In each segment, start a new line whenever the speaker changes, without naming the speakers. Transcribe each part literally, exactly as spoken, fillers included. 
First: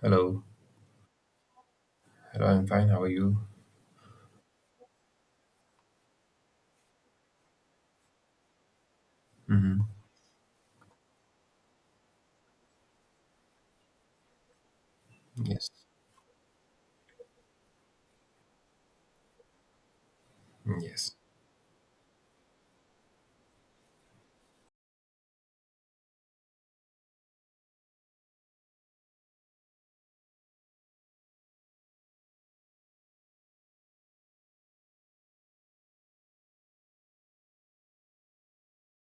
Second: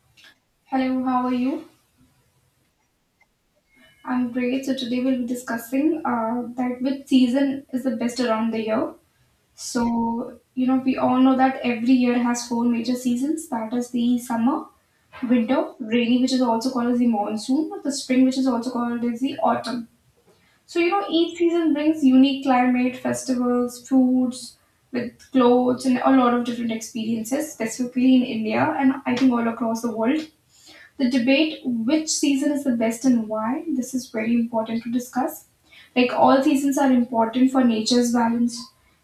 Hello.
Hello, how are you?
Hello, I'm fine. How are you?
I'm great. So today we'll be discussing uh, that which season is the best around the year.
Hmm.
So you know we all know that every year has four major seasons. That is the summer, winter,
Yes.
rainy, which is also called as the monsoon, the spring, which is also called as the autumn. So you know
Yes.
each season brings unique climate, festivals, foods, with clothes and a lot of different experiences, specifically in India and I think all across the world. The debate which season is the best and why, this is very important to discuss. Like all seasons are important for nature's balance.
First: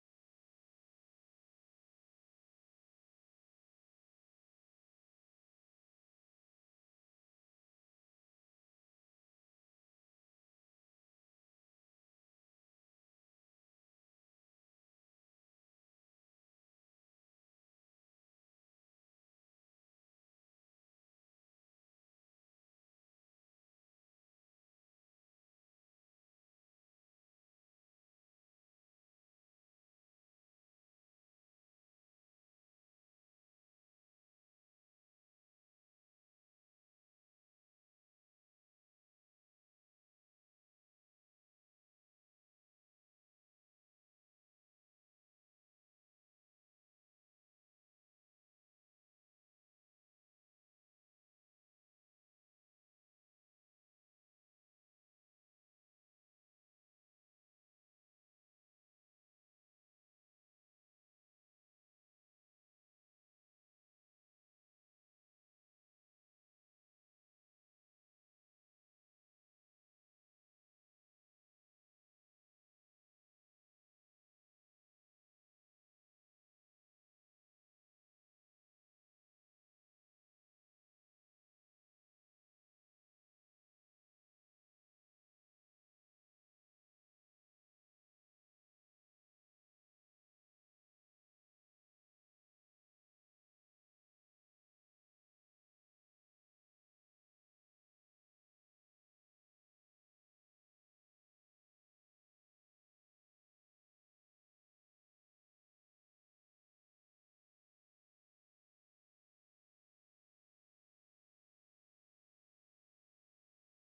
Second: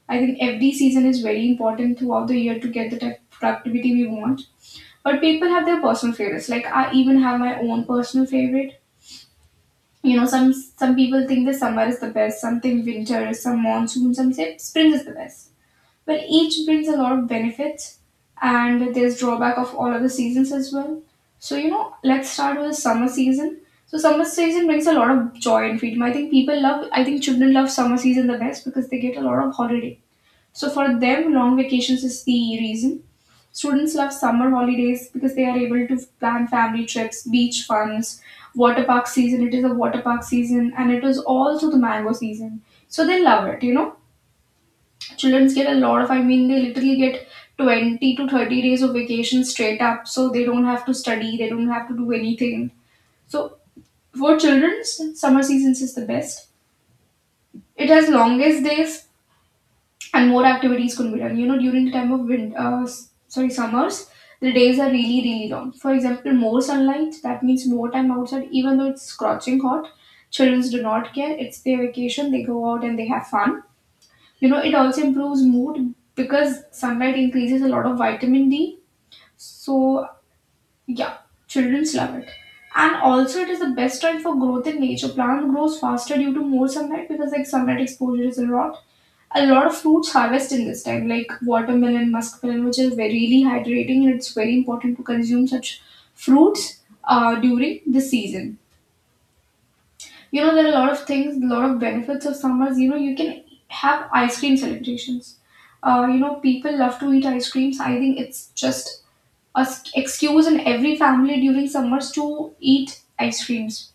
I think every season is very important throughout the year to get the type of productivity we want. But people have their personal favorites. Like I even have my own personal favorite. You know, some some people think the summer is the best, some think winter, some monsoon, some say spring is the best. Well, each brings a lot of benefits, and there's drawback of all other seasons as well. So you know, let's start with summer season. So summer season brings a lot of joy and freedom. I think people love. I think children love summer season the best because they get a lot of holiday. So for them, long vacations is the reason. Students love summer holidays because they are able to plan family trips, beach funs, water park season. It is a water park season, and it is also the mango season. So they love it, you know. Childrens get a lot of, I mean, they literally get twenty to thirty days of vacation straight up, so they don't have to study, they don't have to do anything. So, for childrens, summer seasons is the best. It has longest days and more activities can be done. You know, during the time of wind, uh, s- sorry, summers, the days are really, really long. For example, more sunlight, that means more time outside, even though it's scorching hot. Childrens do not care, it's their vacation, they go out and they have fun. You know, it also improves mood because sunlight increases a lot of vitamin D. So, yeah, childrens love it. And also, it is the best time for growth in nature. Plant grows faster due to more sunlight because, like, sunlight exposure is a lot. A lot of fruits harvest in this time, like watermelon, muskmelon, which is very really hydrating, and it's very important to consume such fruits uh, during the season. You know, there are a lot of things, a lot of benefits of summers. You know, you can have ice cream celebrations. Uh, you know, people love to eat ice creams. I think it's just a s- excuse in every family during summers to eat ice creams.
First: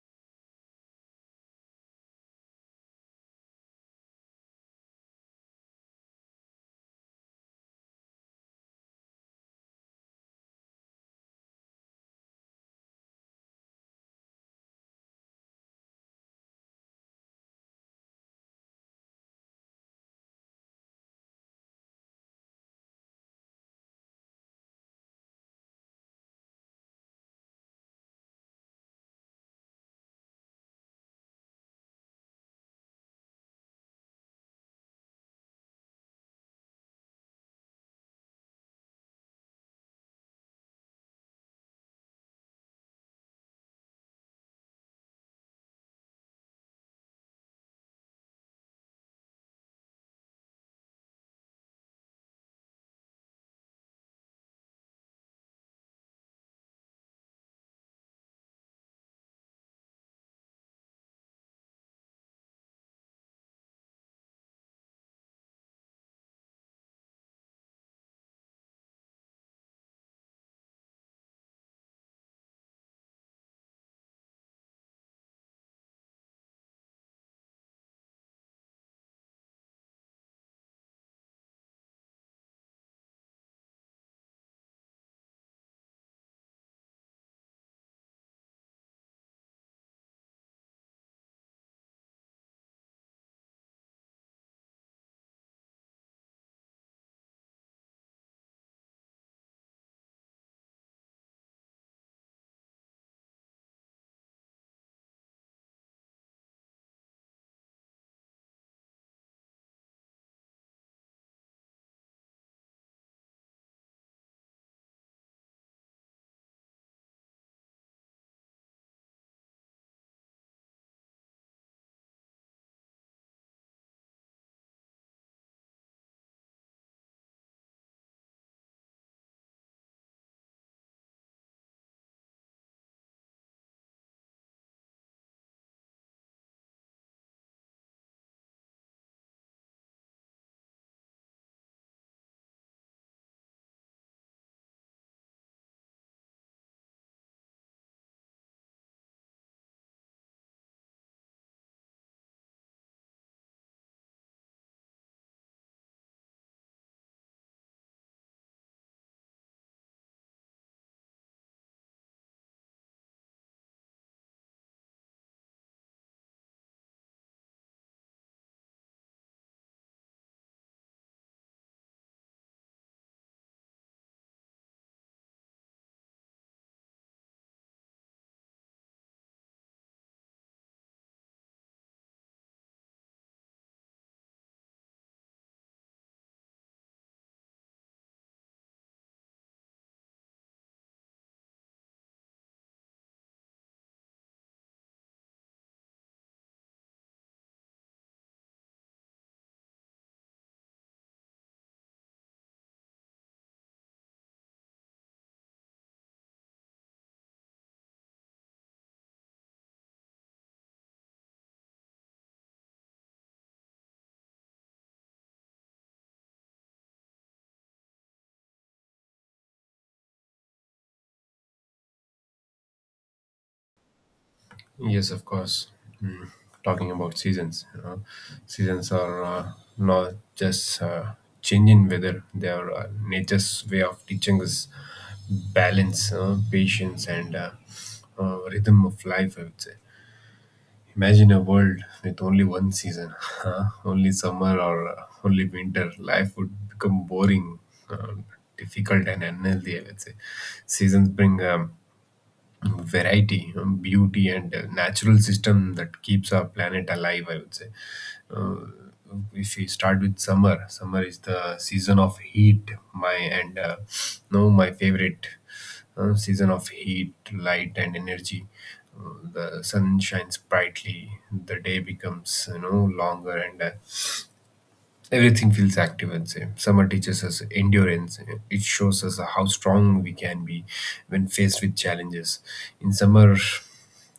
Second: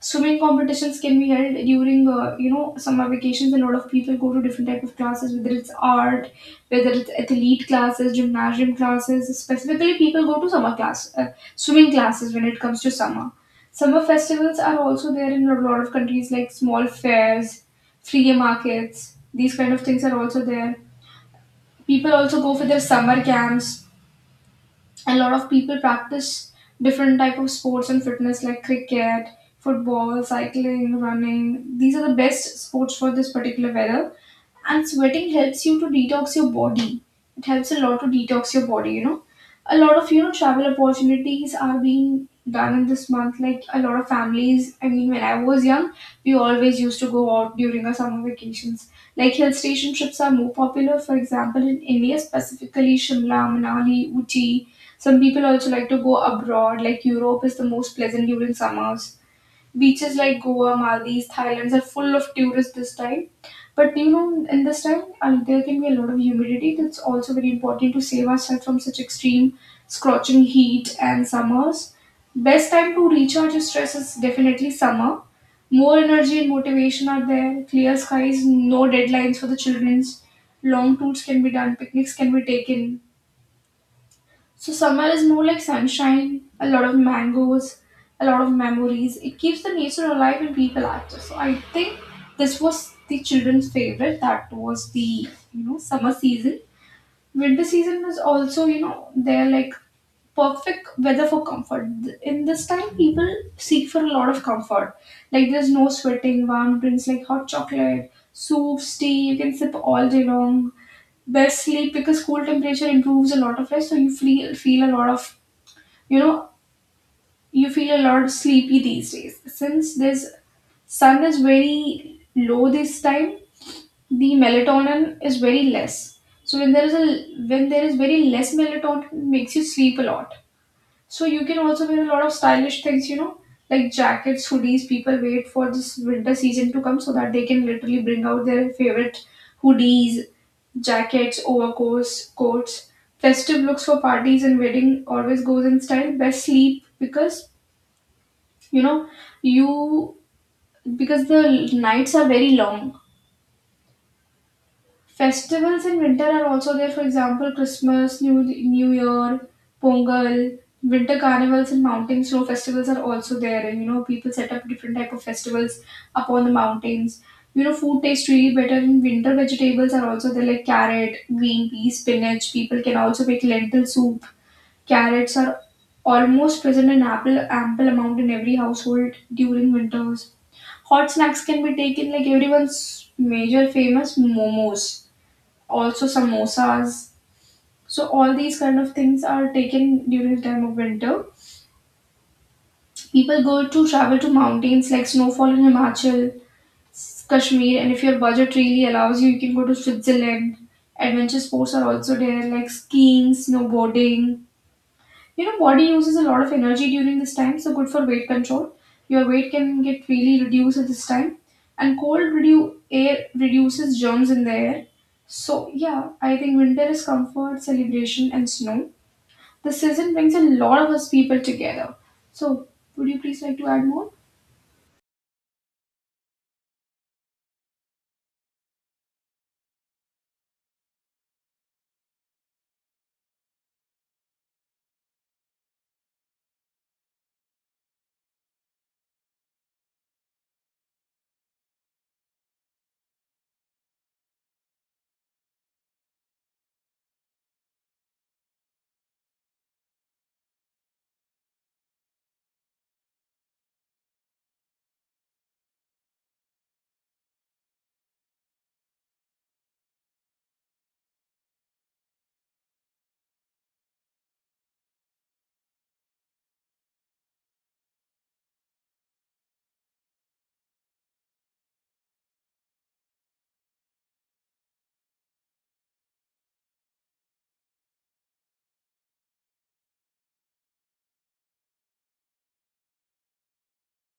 Swimming competitions can be held during, uh, you know, summer vacations. A lot of people go to different type of classes, whether it's art, whether it's athlete classes, gymnasium classes. Specifically, people go to summer class, uh, swimming classes when it comes to summer. Summer festivals are also there in a lot of countries, like small fairs, flea markets. These kind of things are also there. People also go for their summer camps. A lot of people practice different type of sports and fitness like cricket, football, cycling, running. These are the best sports for this particular weather, and sweating helps you to detox your body. It helps a lot to detox your body you know A lot of you know travel opportunities are being done in this month. Like a lot of families, I mean, when I was young, we always used to go out during our summer vacations. Like hill station trips are more popular, for example, in India, specifically Shimla, Manali, Uti. Some people also like to go abroad, like Europe is the most pleasant during summers. Beaches like Goa, Maldives, Thailand are full of tourists this time. But you know, in this time, uh, there can be a lot of humidity. That's also very important to save ourselves from such extreme scorching heat and summers. Best time to recharge your stress is definitely summer. More energy and motivation are there. Clear skies, no deadlines for the childrens. Long tours can be done. Picnics can be taken. So summer is more like sunshine, a lot of mangoes, a lot of memories. It keeps the nature alive and people active. So I think this was the children's favorite. That was the you know summer season. Winter season is also you know they're like perfect weather for comfort. In this time, people seek for a lot of comfort. Like there's no sweating, warm drinks like hot chocolate, soups, tea. You can sip all day long. Best sleep because cool temperature improves a lot of rest, so you feel feel a lot of you know you feel a lot sleepy these days, since this sun is very low this time. The melatonin is very less, so when there is a when there is very less melatonin, it makes you sleep a lot. So you can also wear a lot of stylish things, you know like jackets, hoodies. People wait for this winter season to come so that they can literally bring out their favorite hoodies, jackets, overcoats, coats. Festive looks for parties and wedding always goes in style. Best sleep because you know you because the l- nights are very long. Festivals in winter are also there, for example Christmas, new new year, Pongal, winter carnivals and mountain snow festivals are also there, and you know people set up different type of festivals upon the mountains. You know food tastes really better in winter. Vegetables are also there like carrot, green pea, spinach. People can also make lentil soup. Carrots are almost present in ample ample amount in every household during winters. Hot snacks can be taken like everyone's major famous momos, also samosas. So all these kind of things are taken during the time of winter. People go to travel to mountains like snowfall in Himachal, Kashmir, and if your budget really allows you, you can go to Switzerland. Adventure sports are also there like skiing, snowboarding. You know, body uses a lot of energy during this time, so good for weight control. Your weight can get really reduced at this time. And cold redu- air reduces germs in the air. So, yeah, I think winter is comfort, celebration, and snow. The season brings a lot of us people together. So, would you please like to add more?
Yes, of course. Mm. Talking about seasons, you know, seasons are uh, not just uh, changing weather. They are uh, nature's way of teaching us balance, uh, patience, and uh, uh, rhythm of life, I would say. Imagine a world with only one season, huh? Only summer, or uh, only winter. Life would become boring, uh, difficult, and unhealthy, I would say. Seasons bring um, variety, um, beauty, and a natural system that keeps our planet alive, I would say. uh, if we start with summer, summer is the season of heat, my and uh, no my favorite uh, season of heat, light, and energy. Uh, the sun shines brightly, the day becomes you know longer, and uh, everything feels active and safe. Summer teaches us endurance. It shows us how strong we can be when faced with challenges. In summer,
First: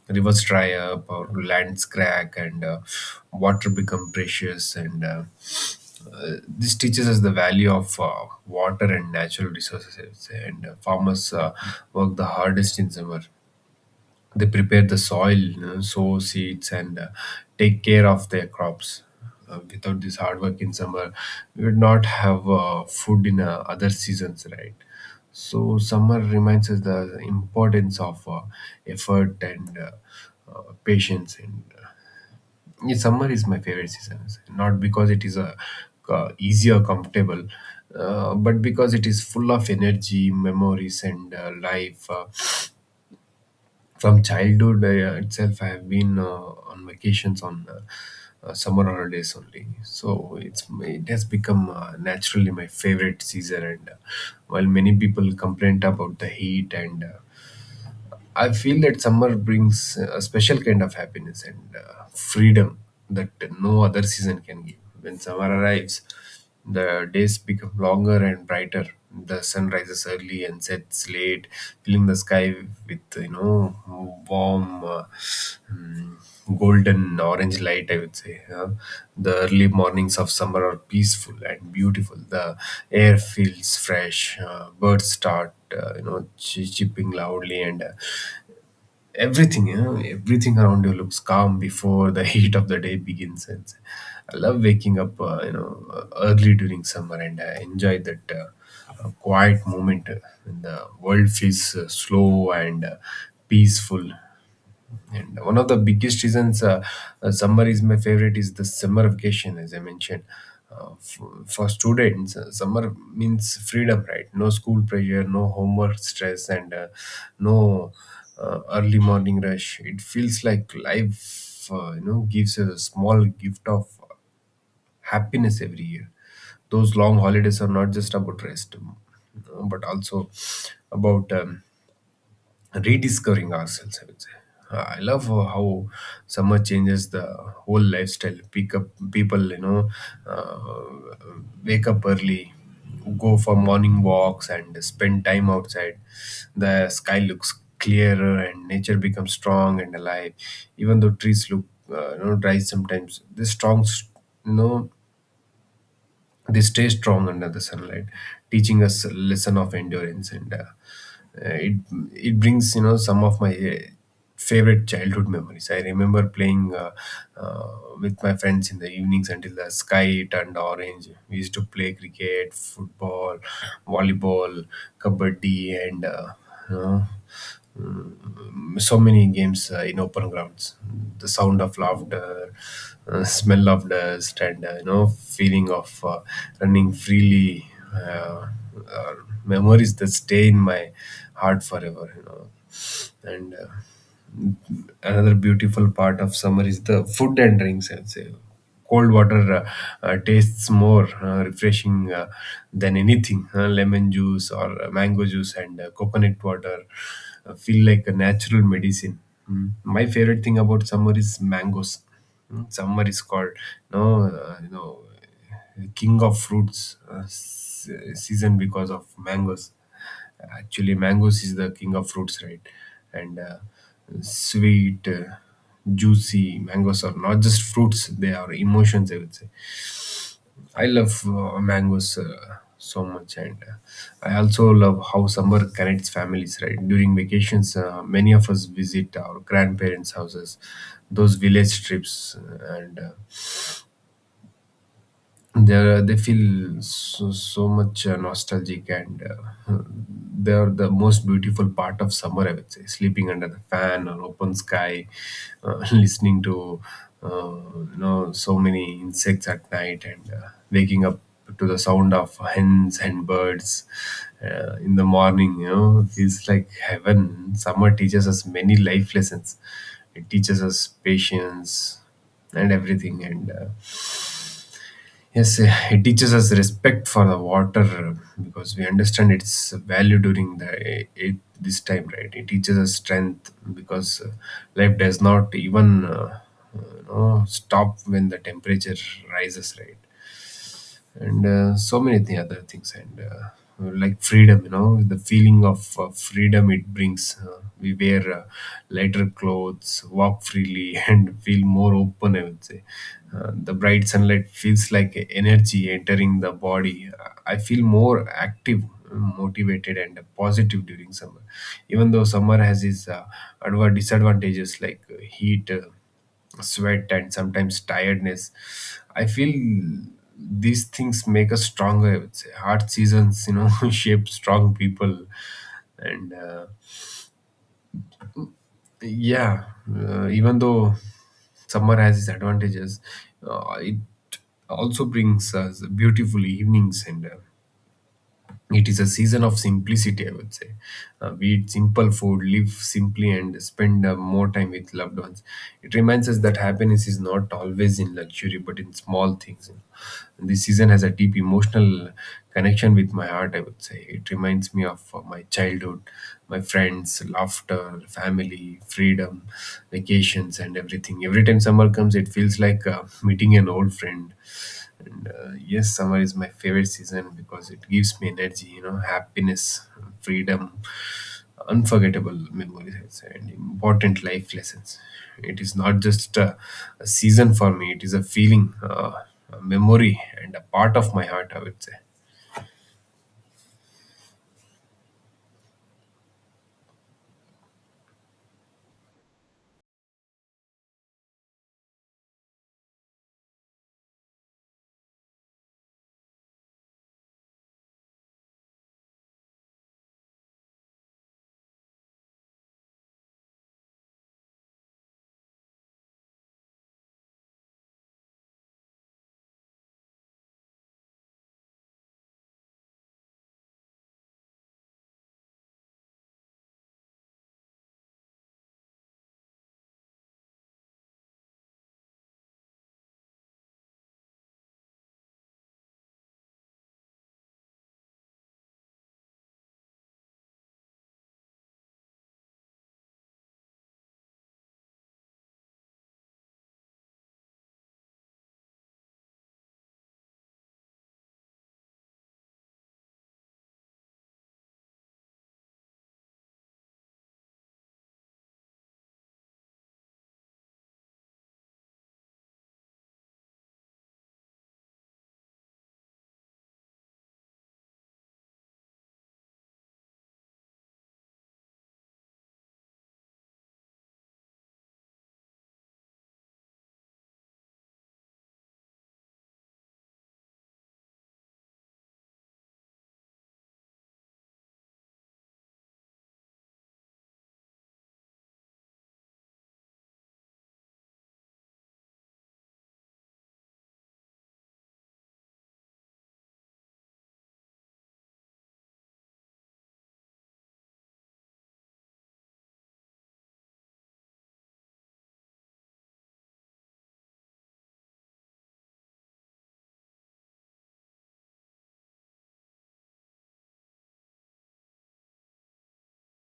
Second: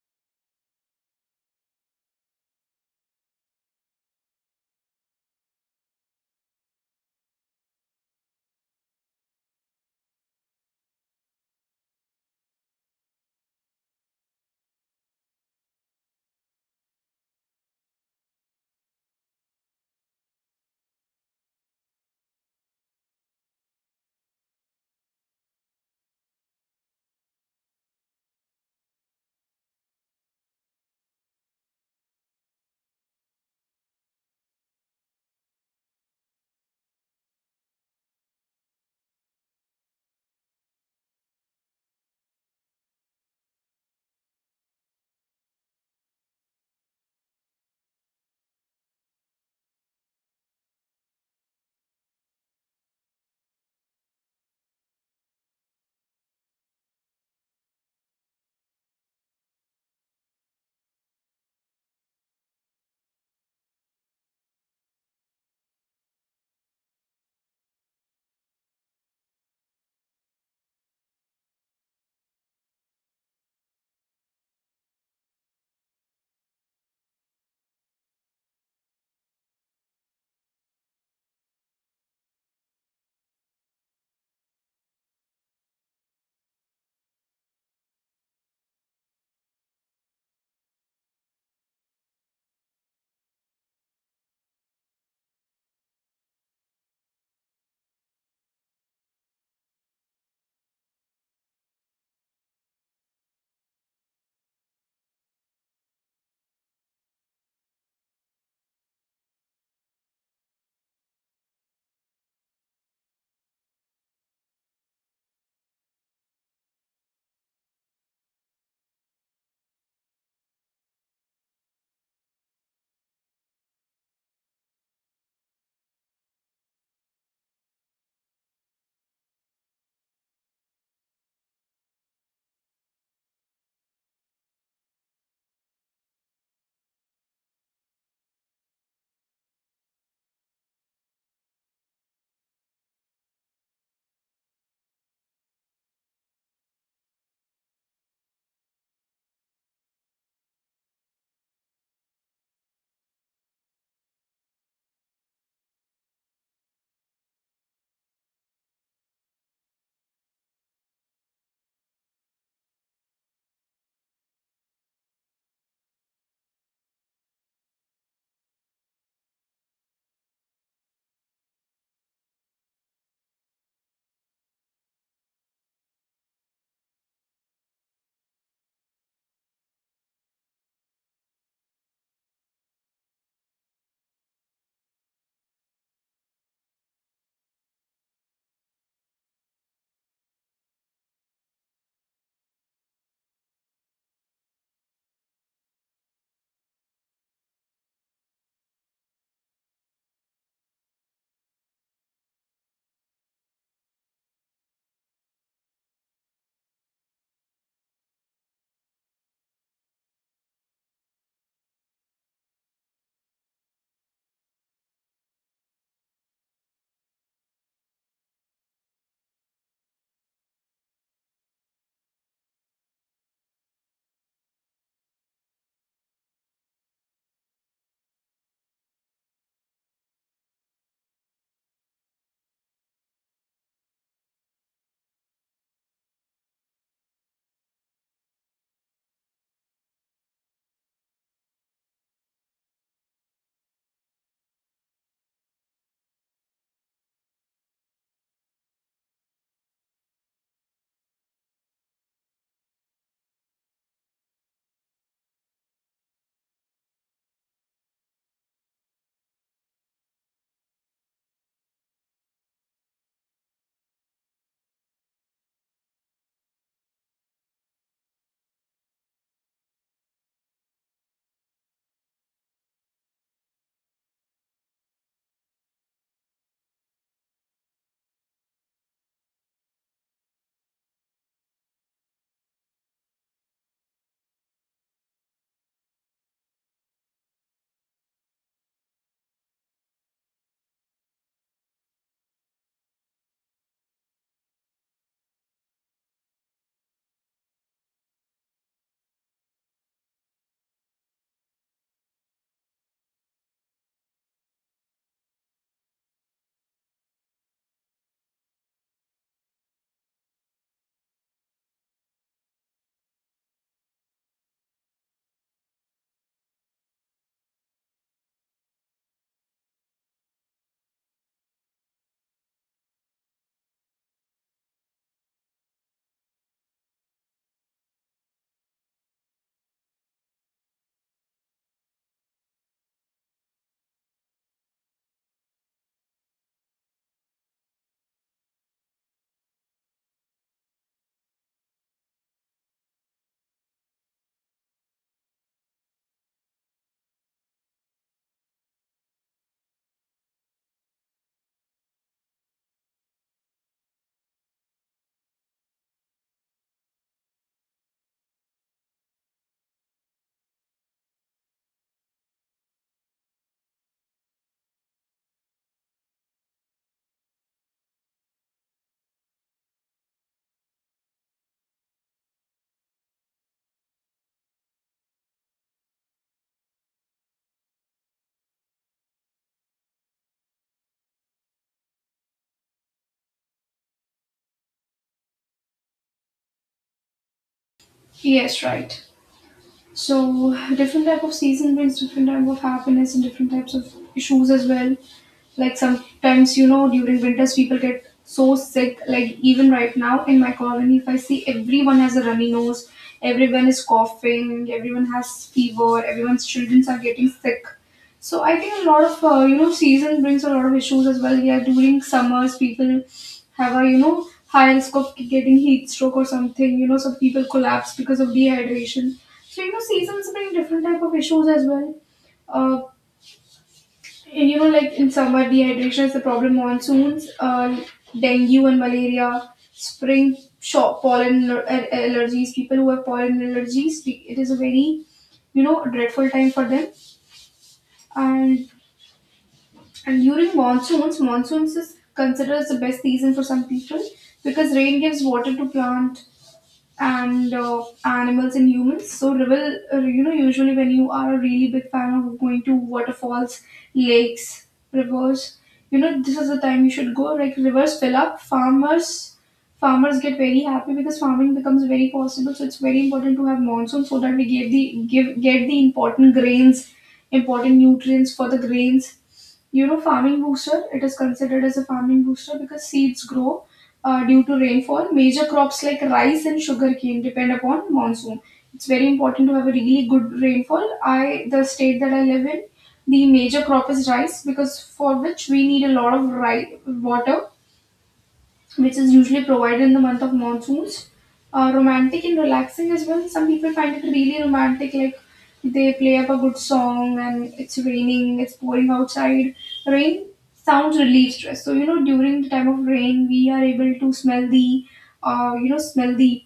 rivers dry up, or lands crack, and uh, water become precious, and uh, uh, this teaches us the value of uh, water and natural resources, I would say. and uh, farmers uh, work the hardest in summer. They prepare the soil, you know, sow seeds, and uh, take care of their crops. Uh, without this hard work in summer, we would not have uh, food in uh, other seasons, right? So summer reminds us the importance of uh, effort and uh, uh, patience. And yeah, summer is my favorite season. Not because it is a uh, easier, comfortable, uh, but because it is full of energy, memories, and uh, life. Uh, from childhood uh, itself, I have been uh, on vacations on uh, uh, summer holidays only. So it's it has become uh, naturally my favorite season. And uh, while many people complain about the heat, and uh, I feel that summer brings a special kind of happiness and uh, freedom that no other season can give. When summer arrives, the days become longer and brighter. The sun rises early and sets late, filling the sky with you know warm, uh, mm, golden orange light, I would say. Huh? The early mornings of summer are peaceful and beautiful. The air feels fresh. Uh, birds start uh, you know ch- chirping loudly, and uh, everything you know everything around you looks calm before the heat of the day begins. And I love waking up uh, you know uh, early during summer, and I enjoy that uh, uh, quiet moment uh, when the world feels uh, slow and uh, peaceful. And one of the biggest reasons uh, uh, summer is my favorite is the summer vacation, as I mentioned. Uh, for, for students, uh, summer means freedom, right? No school pressure, no homework stress, and uh, no uh, early morning rush. It feels like life, uh, you know, gives a small gift of happiness every year. Those long holidays are not just about rest, um, but also about um, rediscovering ourselves, I would say. Uh, I love uh, how summer changes the whole lifestyle. Pick up people, you know, uh, wake up early, go for morning walks, and spend time outside. The sky looks clearer, and nature becomes strong and alive. Even though trees look, uh, you know, dry sometimes, this strong, you know, they stay strong under the sunlight, teaching us a lesson of endurance. And uh, uh, it it brings you know some of my uh, favorite childhood memories. I remember playing uh, uh, with my friends in the evenings until the sky turned orange. We used to play cricket, football, volleyball, kabaddi, and uh, uh, mm, so many games uh, in open grounds. The sound of laughter, uh, smell of dust, and uh, you know feeling of uh, running freely, Uh, are memories that stay in my heart forever. You know, and. Uh, another beautiful part of summer is the food and drinks. And say, cold water uh, uh, tastes more uh, refreshing uh, than anything. Uh, lemon juice, or uh, mango juice, and uh, coconut water uh, feel like a natural medicine. Mm. My favorite thing about summer is mangoes. Mm, summer is called, no uh, you know king of fruits uh, se- season, because of mangoes. Actually, mangoes is the king of fruits, right? And uh, sweet, uh, juicy mangoes are not just fruits; they are emotions, I would say. I love uh, mangoes. Uh, so much. And uh, I also love how summer connects families, right? During vacations, uh, many of us visit our grandparents houses. Those village trips, uh, and uh, they they feel so, so much uh, nostalgic, and uh, they are the most beautiful part of summer, I would say. Sleeping under the fan or open sky, uh, listening to uh, you know so many insects at night, and uh, waking up to the sound of hens and birds uh, in the morning, you know feels like heaven. Summer teaches us many life lessons. It teaches us patience and everything. And uh, yes, uh, it teaches us respect for the water, uh, because we understand its value during the uh, it, this time, right? It teaches us strength, because uh, life does not even uh, uh, you know, stop when the temperature rises, right? And uh, so many th- other things. And uh, like freedom, you know the feeling of uh, freedom it brings. Uh, we wear uh, lighter clothes, walk freely and feel more open, I would say. Uh, the bright sunlight feels like energy entering the body. Uh, I feel more active, motivated, and positive during summer. Even though summer has its uh, adva- disadvantages like uh, heat, uh, sweat, and sometimes tiredness, I feel these things make us stronger, I would say. Hard seasons, you know, shape strong people. And uh, yeah, uh, even though summer has its advantages, uh, it also brings us beautiful evenings. And. Uh, It is a season of simplicity, I would say. Uh, we eat simple food, live simply, and spend uh, more time with loved ones. It reminds us that happiness is not always in luxury, but in small things, you know. This season has a deep emotional connection with my heart, I would say. It reminds me of uh, my childhood, my friends, laughter, family, freedom, vacations, and everything. Every time summer comes, it feels like uh, meeting an old friend. And uh, yes, summer is my favorite season, because it gives me energy, you know, happiness, freedom, unforgettable memories, I'd say, and important life lessons. It is not just a, a season for me, it is a feeling, uh, a memory, and a part of my heart, I would say.
Yes, right. So different type of season brings different type of happiness and different types of issues as well. Like sometimes you know during winters people get so sick. Like even right now in my colony, if I see everyone has a runny nose, everyone is coughing, everyone has fever, everyone's children are getting sick. So I think a lot of uh, you know season brings a lot of issues as well. Yeah, during summers people have a you know high risk of getting heat stroke or something. You know some people collapse because of dehydration. So you know, seasons bring different type of issues as well. Uh, and, you know, like in summer, dehydration is the problem. Monsoons, uh, dengue and malaria. Spring, shop, pollen aller- allergies. People who have pollen allergies, it is a very you know dreadful time for them. And and during monsoons, monsoons is considered as the best season for some people because rain gives water to plant and uh, animals and humans. So river, uh, you know, usually when you are a really big fan of going to waterfalls, lakes, rivers, you know, this is the time you should go. Like rivers fill up, farmers, farmers get very happy because farming becomes very possible. So it's very important to have monsoon so that we get the give get the important grains, important nutrients for the grains. You know farming booster It is considered as a farming booster because seeds grow uh, due to rainfall. Major crops like rice and sugarcane depend upon monsoon. It's very important to have a really good rainfall. I The state that I live in, the major crop is rice, because for which we need a lot of ri- water, which is usually provided in the month of monsoons. Uh, romantic and relaxing as well. Some people find it really romantic, like they play up a good song and it's raining, it's pouring outside. Rain sounds relieve stress. So you know, during the time of rain, we are able to smell the, uh, you know, smell the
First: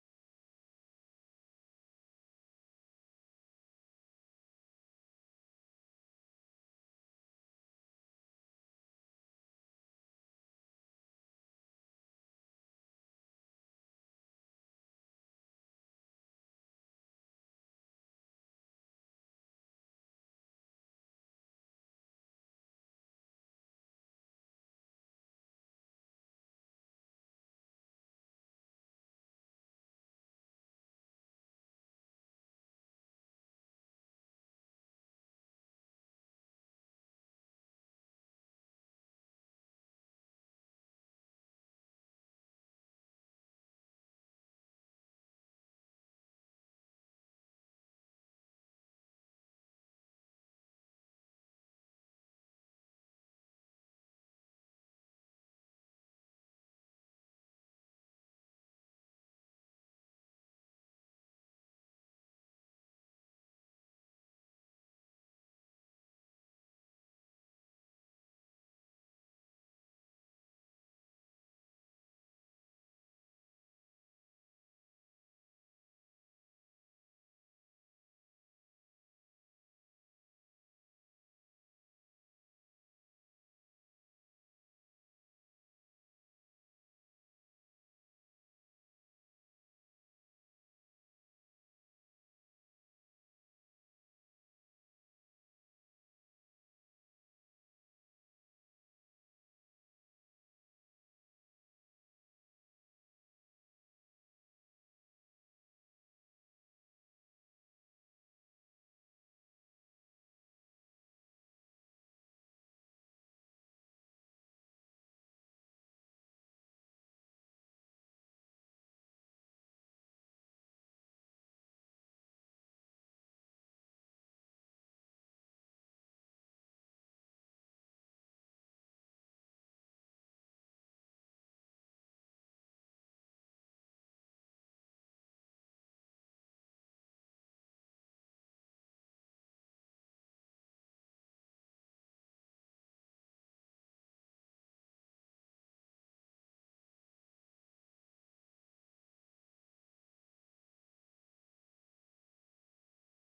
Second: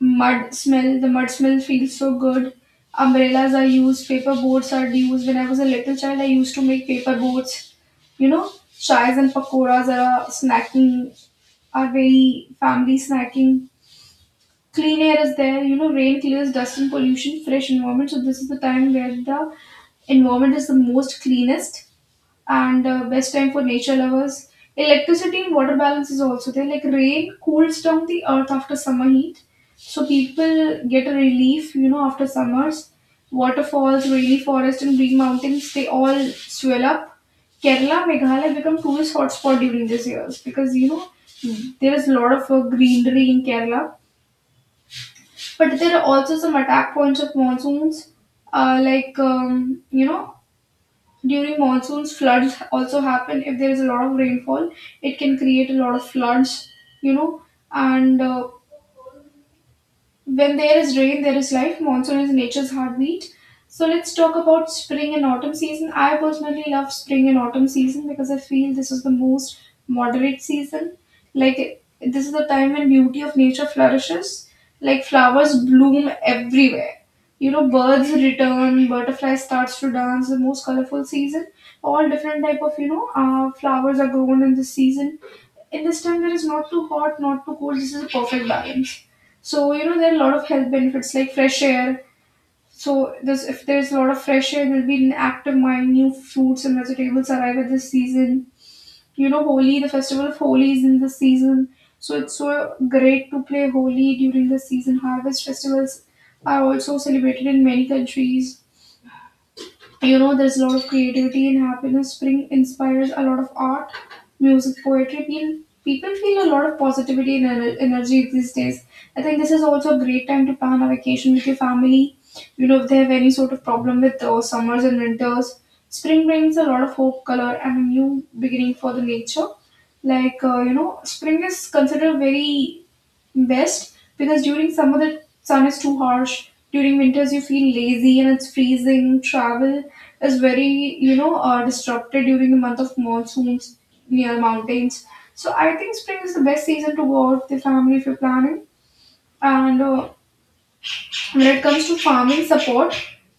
mud smell. The mud smell feels so good. Umbrellas are used. Paper boats are used. When I was a little child, I used to make paper boats you know, Chais and pakoras are a snacking are very family snacking. Clean air is there, you know, rain clears dust and pollution, fresh environment. So this is the time where the environment is the most cleanest and uh, best time for nature lovers. Electricity and water balance is also there. Like rain cools down the earth after summer heat. So people get a relief, you know, after summers. Waterfalls, rainy forest and green mountains, they all swell up. Kerala, Meghalaya become tourist hotspot during these years because you know there is a lot of uh, greenery in Kerala, but there are also some attack points of monsoons. Uh, like um, you know, During monsoons, floods also happen. If there is a lot of rainfall, it can create a lot of floods. You know, and uh, When there is rain, there is life. Monsoon is nature's heartbeat. So let's talk about spring and autumn season. I personally love spring and autumn season because I feel this is the most moderate season. Like this is the time when beauty of nature flourishes. Like flowers bloom everywhere. You know, birds return, butterflies starts to dance. The most colorful season. All different type of you know uh, flowers are grown in this season. In this time there is not too hot not too cold, this is a perfect balance. So you know there are a lot of health benefits like fresh air. So this, if there's a lot of fresh air there'll be an active mind. New fruits and vegetables arrive at this season. You know, holi, the festival of holi is in this season, so it's so great to play holi during the season. Harvest festivals are also celebrated in many countries. You know, there's a lot of creativity and happiness. Spring inspires a lot of art, music, poetry. People, people feel a lot of positivity and ener- energy these days. I think this is also a great time to plan a vacation with your family. You know, if they have any sort of problem with those summers and winters, spring brings a lot of hope, color, and a new beginning for the nature. Like, uh, you know, spring is considered very best because during summer the sun is too harsh, during winters you feel lazy and it's freezing. Travel is very you know uh, disrupted during the month of monsoons near mountains. So I think spring is the best season to go out with the family if you're planning. And uh, when it comes to farming support,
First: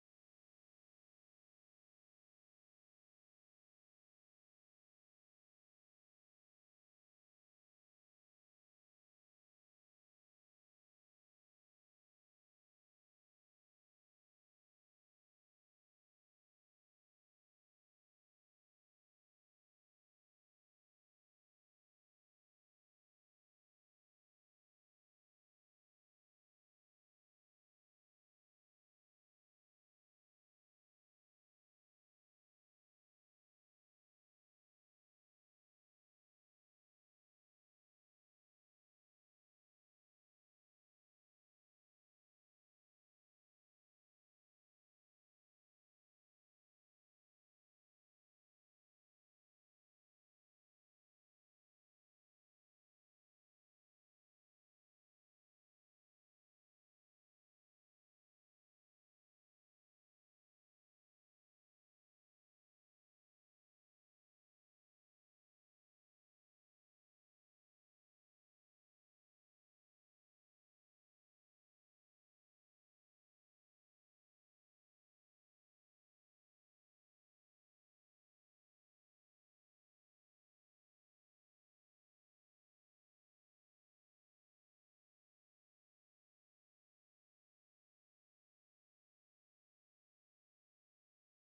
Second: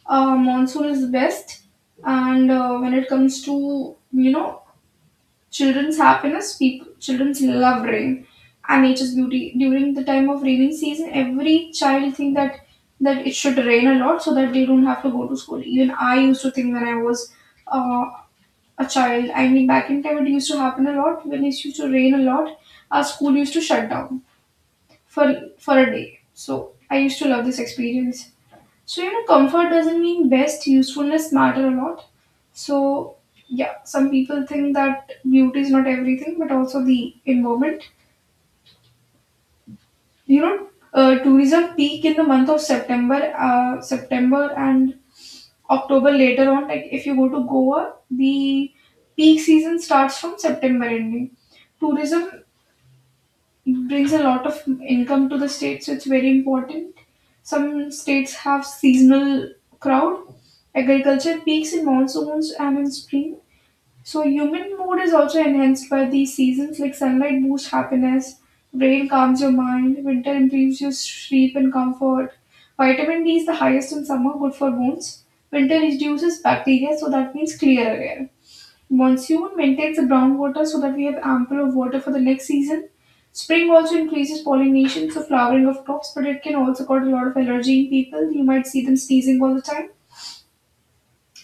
uh, monsoon is the best. And uh, when it comes to you know Children's happiness, people, children's love rain and nature's beauty. During the time of raining season, every child think that that it should rain a lot so that they don't have to go to school. Even I used to think when I was uh, a child. I mean, back in time it used to happen a lot. When it used to rain a lot, our school used to shut down for for a day. So I used to love this experience. So, you know, comfort doesn't mean best, usefulness matter a lot. So, yeah, some people think that beauty is not everything, but also the environment. You know, uh, Tourism peak in the month of September, uh, September and October later on. Like, if you go to Goa, the peak season starts from September ending. Tourism, it brings a lot of income to the state, so it's very important. Some states have seasonal crowd. Agriculture peaks in monsoons and in spring. So human mood is also enhanced by these seasons, like sunlight boosts happiness, rain calms your mind, winter improves your sleep and comfort. Vitamin D is the highest in summer, good for bones. Winter reduces bacteria, so that means clear air. Monsoon maintains the groundwater so that we have ample of water for the next season. Spring also increases pollination, so flowering of crops, but it can also cause a lot of allergy in people. You might see them sneezing all the time.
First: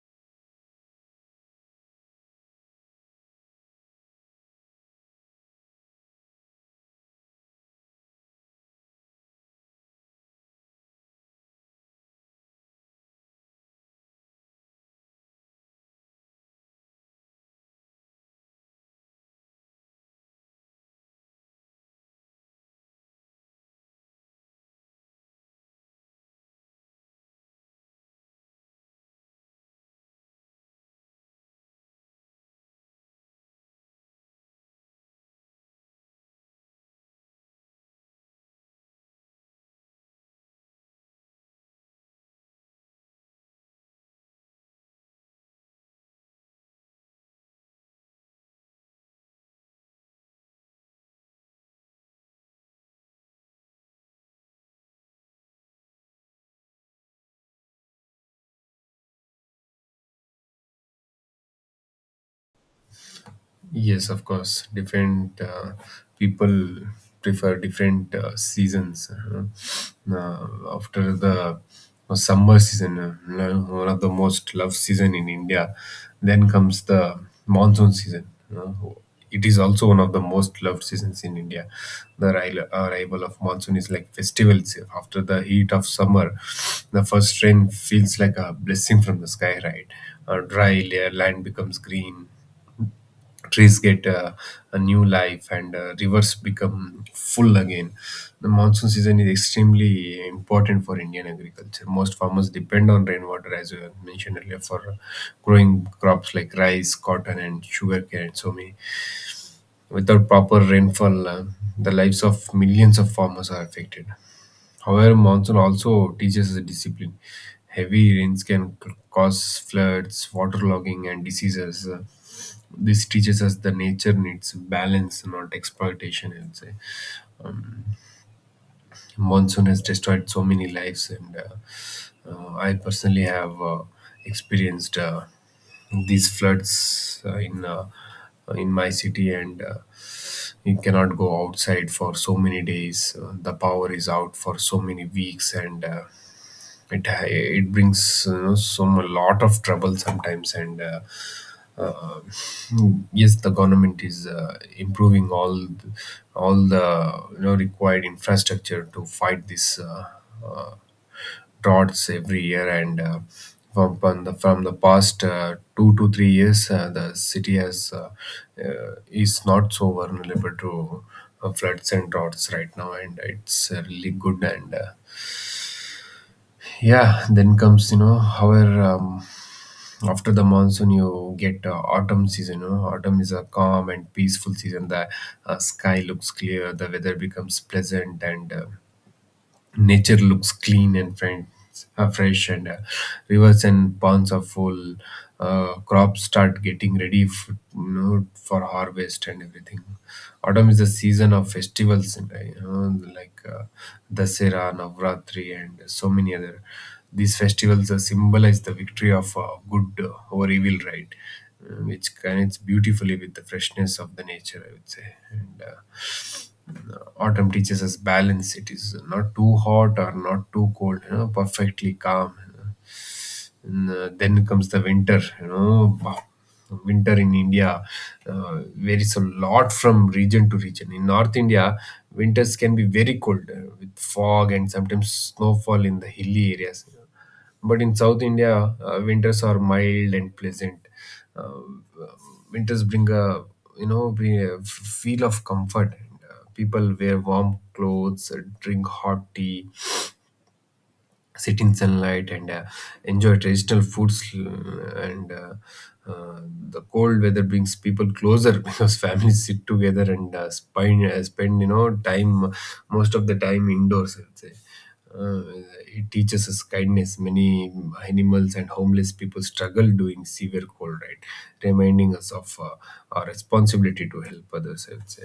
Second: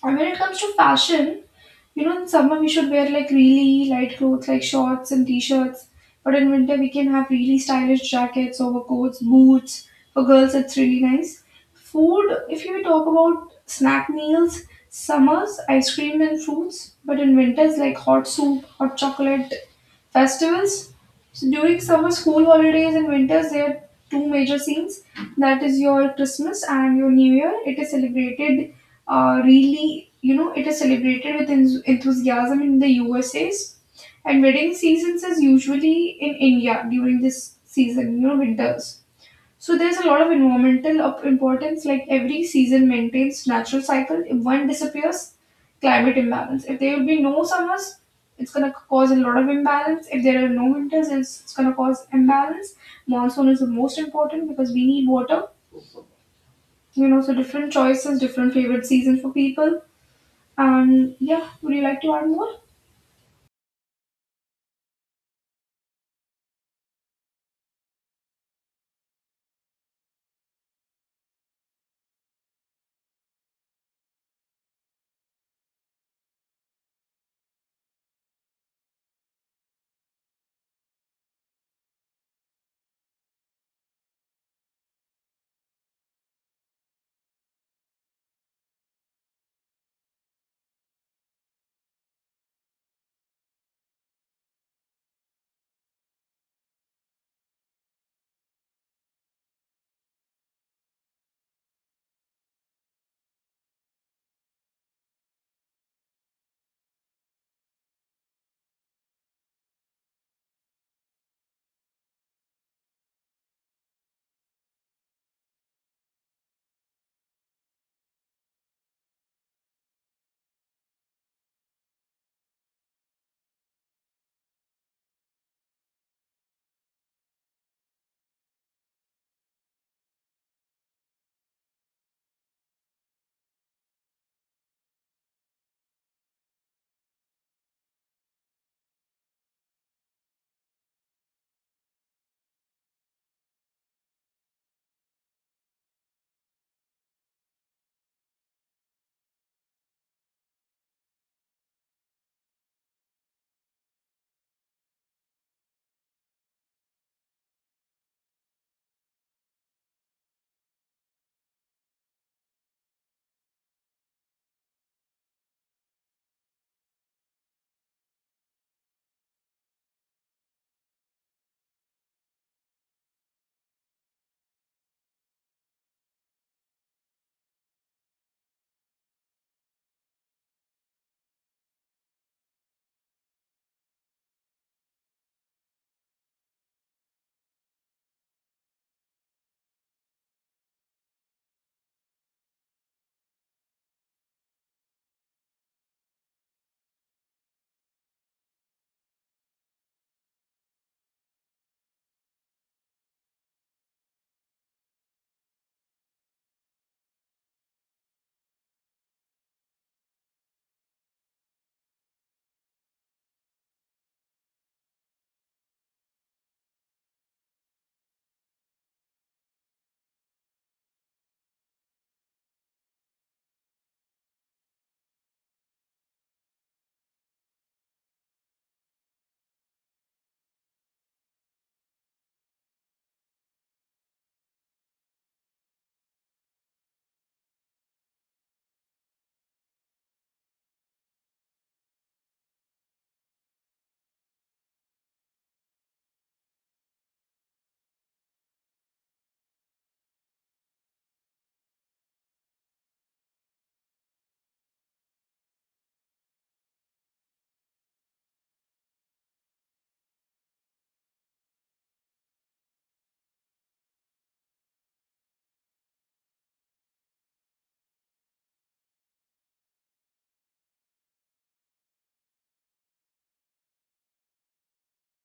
And when it comes to fashion, you know, in summer we should wear like really light clothes like shorts and t-shirts. But in winter we can have really stylish jackets, overcoats, boots. For girls, it's really nice. Food, if you talk about snack meals, summers, ice cream and fruits. But in winters, like hot soup, hot chocolate, festivals. So during summer school holidays and winters, there are two major scenes. That is your Christmas and your New Year. It is celebrated uh, really, you know, it is celebrated with en- enthusiasm in the U S A's. And wedding seasons is usually in India during this season, you know, winters. So there's a lot of environmental of importance. Like every season maintains natural cycle. If one disappears, climate imbalance. If there will be no summers, it's gonna cause a lot of imbalance. If there are no winters, it's, it's gonna cause imbalance. Monsoon is the most important because we need water. You know, so different choices, different favorite season for people, and yeah, would you like to add more?
Yes, of course. Different uh, people prefer different uh, seasons, you know. Uh, after the uh, summer season, uh, lo- one of the most loved season in India, then comes the monsoon season, you know. It is also one of the most loved seasons in India. The arri- arrival of monsoon is like festivals. After the heat of summer, the first rain feels like a blessing from the sky, right? A dry layer land becomes green, trees get uh, a new life, and uh, rivers become full again. The monsoon season is extremely important for Indian agriculture. Most farmers depend on rainwater, as you have mentioned earlier, for growing crops like rice, cotton, and sugarcane, and so many. Without proper rainfall, uh, the lives of millions of farmers are affected. However, monsoon also teaches us discipline. Heavy rains can c- cause floods, waterlogging, and diseases. Uh, this teaches us the nature needs balance, not exploitation, I would say. Monsoon has destroyed so many lives, and uh, uh, I personally have uh, experienced uh, these floods uh, in uh, in my city, and uh, you cannot go outside for so many days. Uh, the power is out for so many weeks, and uh, it ha- it brings, you know, some a lot of trouble sometimes. And uh, uh, yes, the government is uh, improving all the, all the you know required infrastructure to fight this uh, uh, droughts every year. And uh, from, from the from the past uh, two to three years, uh, the city has uh, uh, is not so vulnerable to uh, floods and droughts right now, and it's uh, really good. And uh, yeah, then comes, you know however, um, after the monsoon you get uh, autumn season, you know autumn is a calm and peaceful season. The uh, sky looks clear, the weather becomes pleasant, and uh, nature looks clean and friends, uh, fresh, and uh, rivers and ponds are full. Uh, crops start getting ready f- you know, for harvest, and everything. Autumn is the season of festivals, and uh, you know like uh, dasera, navratri, and so many other. These festivals uh, symbolize the victory of uh, good uh, over evil, right? Uh, which connects beautifully with the freshness of the nature, I would say. And uh, autumn teaches us Balance. It is not too hot or not too cold, you know, perfectly calm. and, uh, then comes the winter, you know, wow. Winter in India uh, varies a lot from region to region. In North India, winters can be very cold, uh, with fog and sometimes snowfall in the hilly areas. But in South India, uh, winters are mild and pleasant. Uh, Winters bring a you know bring a f- feel of comfort. uh, people wear warm clothes, uh, drink hot tea, sit in sunlight, and uh, enjoy traditional foods l- and uh, uh, the cold weather brings people closer because families sit together and, uh, spend, uh, spend, you know time most of the time indoors, I'd say. uh, it teaches us kindness. Many animals and homeless people struggle during severe cold, right? Reminding us of uh, our responsibility to help others, I would say.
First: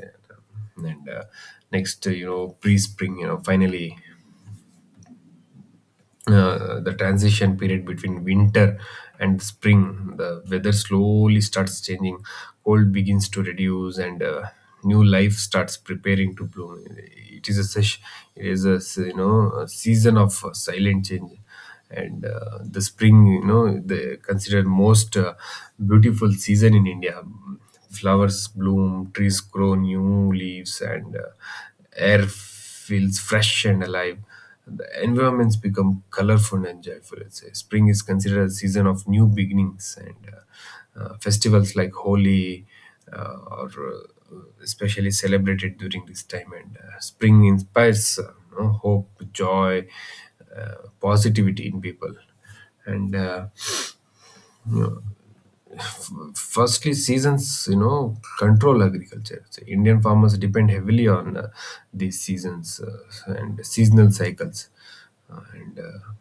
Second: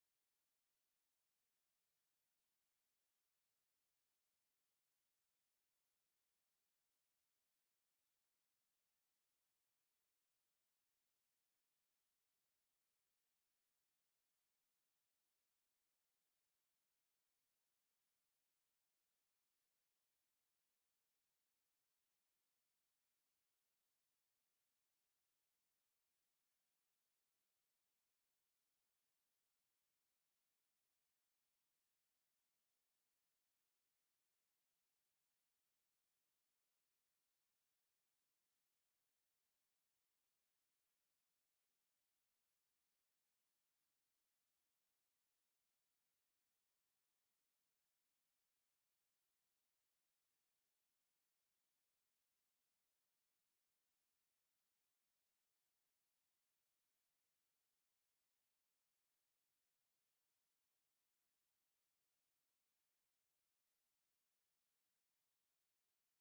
And uh, next, uh, you know, pre spring, you know, finally, uh, the transition period between winter and spring. The weather slowly starts changing, cold begins to reduce, and uh, new life starts preparing to bloom. It is a sesh- it is a, you know a season of uh, silent change. And uh, the spring, you know the considered most uh, beautiful season in India. Flowers bloom, trees grow new leaves, and uh, air feels fresh and alive. The environments become colorful and joyful. Let's say spring is considered a season of new beginnings, and uh, uh, festivals like Holi, uh, or uh, especially celebrated during this time. And uh, spring inspires, uh, you know, hope, joy, uh, positivity in people. And uh, you know, Firstly, seasons, you know control agriculture. So Indian farmers depend heavily on, uh, these seasons uh, and seasonal cycles. Uh, and uh,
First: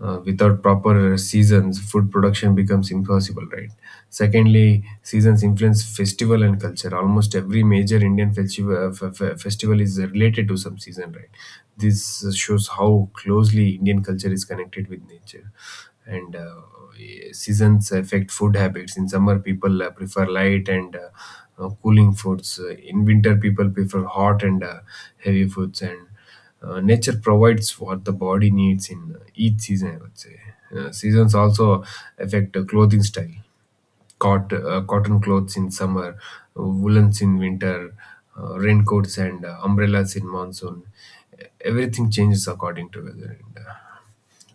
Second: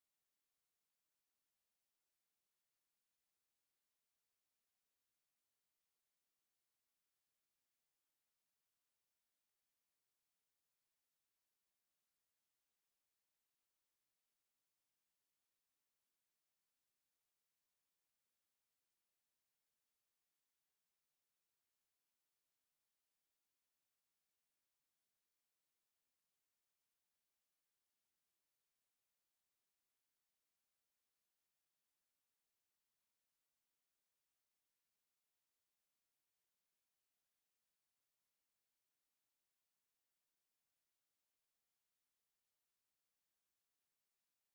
uh, Without proper seasons, food production becomes impossible, right? Secondly, seasons influence festival and culture. Almost every major Indian festival, festival is related to some season, right? This shows how closely Indian culture is connected with nature. And uh, Seasons affect food habits. In summer, people uh, prefer light and uh, uh, cooling foods. Uh, in winter, people prefer hot and uh, heavy foods. And uh, Nature provides what the body needs in each season, I would say. Uh, seasons also affect the clothing style. Cot, uh, cotton clothes in summer, woolens in winter, uh, raincoats and uh, umbrellas in monsoon. Everything changes according to weather. And, uh,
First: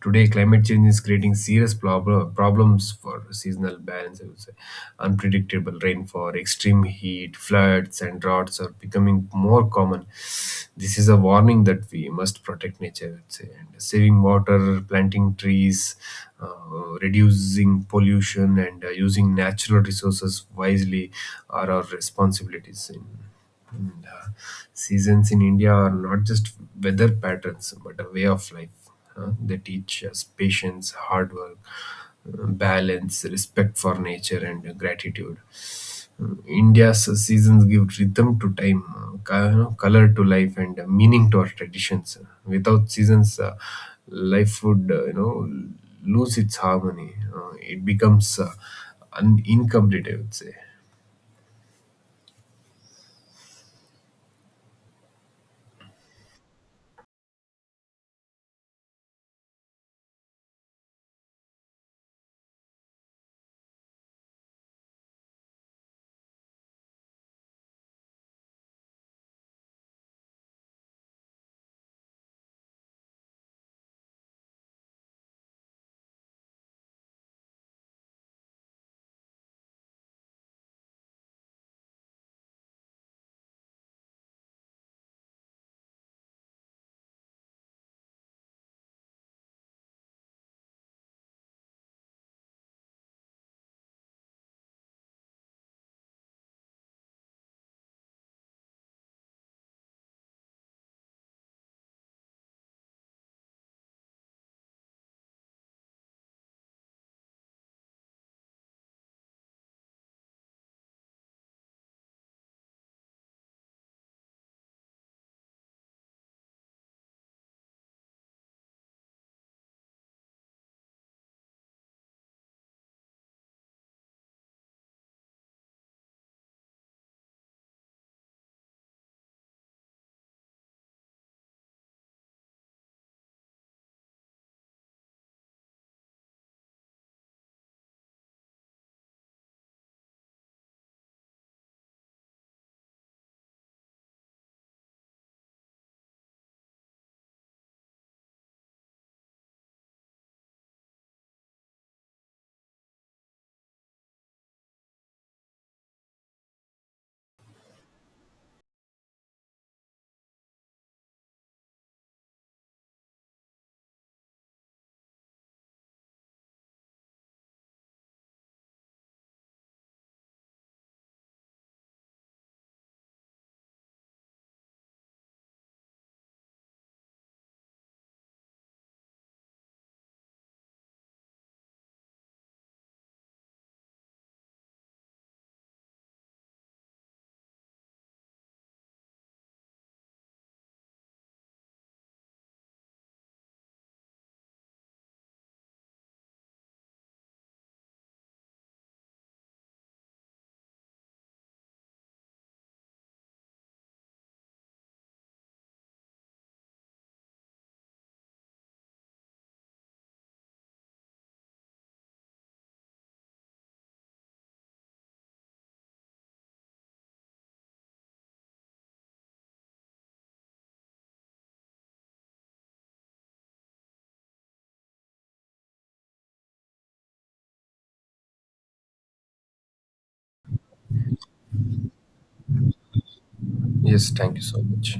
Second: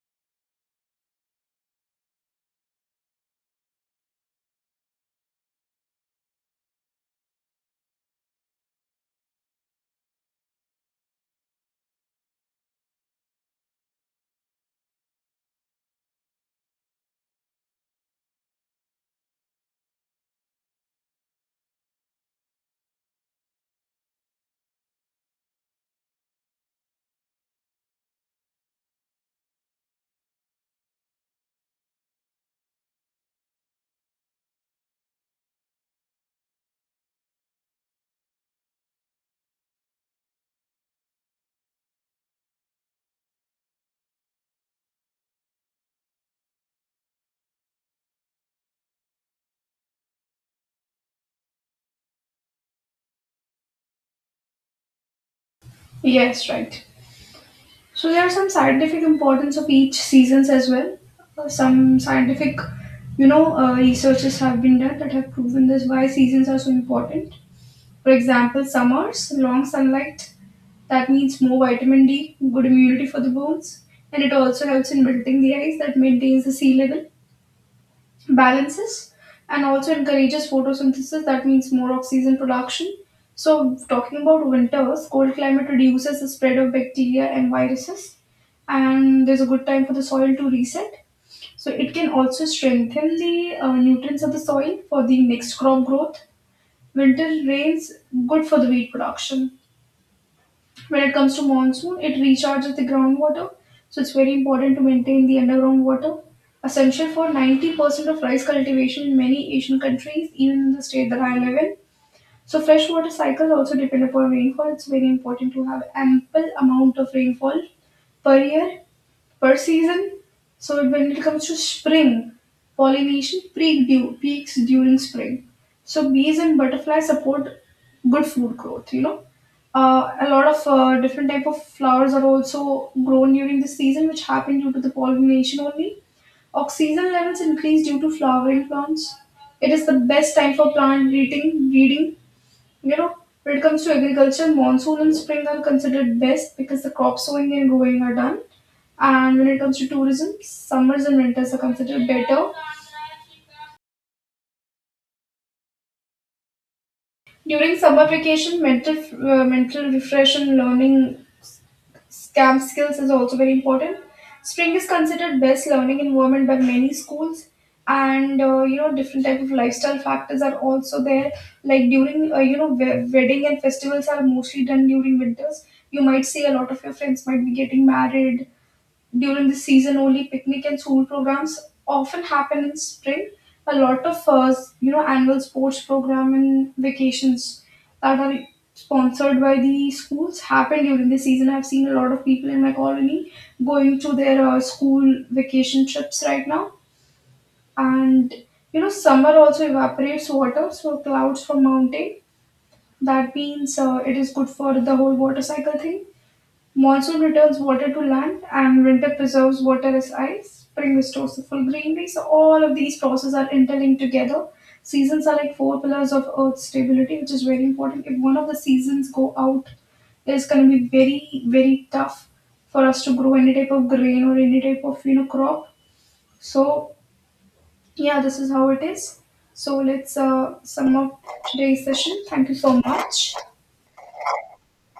Today, climate change is creating serious prob- problems for seasonal balance, I would say. Unpredictable rainfall, extreme heat, floods, and droughts are becoming more common. This is a warning that we must protect nature, I would say. And saving water, planting trees, uh, reducing pollution, and uh, using natural resources wisely are our responsibilities in and, uh, seasons in India are not just weather patterns, but a way of life. Uh, they teach us patience, hard work, uh, balance, respect for nature, and uh, gratitude. India's seasons give rhythm to time, uh, co- you know, color to life, and uh, meaning to our traditions. Without seasons, uh, life would, uh, you know lose its harmony. Uh, it becomes, uh, un- incomplete, I would say.
Yes, right. So there are some scientific importance of each seasons as well. Uh, some scientific, you know, uh, researches have been done that have proven this why seasons are so important. For example, summers, long sunlight, that means more vitamin D, good immunity for the bones, and it also helps in building the ice that maintains the sea level. Balances and also encourages photosynthesis, that means more oxygen production. So talking about winters, cold climate reduces the spread of bacteria and viruses, and there's a good time for the soil to reset. So it can also strengthen the uh, nutrients of the soil for the next crop growth. Winter rains good for the wheat production. When it comes to monsoon, it recharges the groundwater, so it's very important to maintain the underground water. Essential for ninety percent of rice cultivation in many Asian countries, even in the state that I live in. So freshwater cycles also depend upon rainfall. It's very important to have ample amount of rainfall per year per season. So when it comes to spring pollination, peak du- peaks during spring. So bees and butterflies support good food growth. You know, uh, a lot of uh, different type of flowers are also grown during this season, which happen due to the pollination only. Oxygen levels increase due to flowering plants. It is the best time for plant breeding. breeding. You know, when it comes to agriculture, monsoon and spring are considered best because the crop sowing and growing are done. And when it comes to tourism, summers and winters are considered better. During summer vacation, mental uh, mental refresh and learning camp skills is also very important. Spring is considered best learning environment by many schools, and uh, you know different type of lifestyle factors are also there. Like during uh, you know we- wedding and festivals are mostly done during winters. You might see a lot of your friends might be getting married, during the season only. Picnic and school programs often happen in spring. A lot of uh, you know annual sports program and vacations that are sponsored by the schools happen during the season. I've seen a lot of people in my colony going to their uh, school vacation trips right now. And you know summer also evaporates water, so clouds from mountain, that means uh, it is good for the whole water cycle thing. Monsoon returns water to land, and winter preserves water as ice. Spring restores the full greenery. So all of these processes are interlinked together. Seasons are like four pillars of Earth's stability, which is very important. If one of the seasons go out, it's going to be very very tough for us to grow any type of grain or any type of you know crop. So yeah, this is how it is. So let's uh, sum up today's session. Thank you so much.
Yes, thank you so much.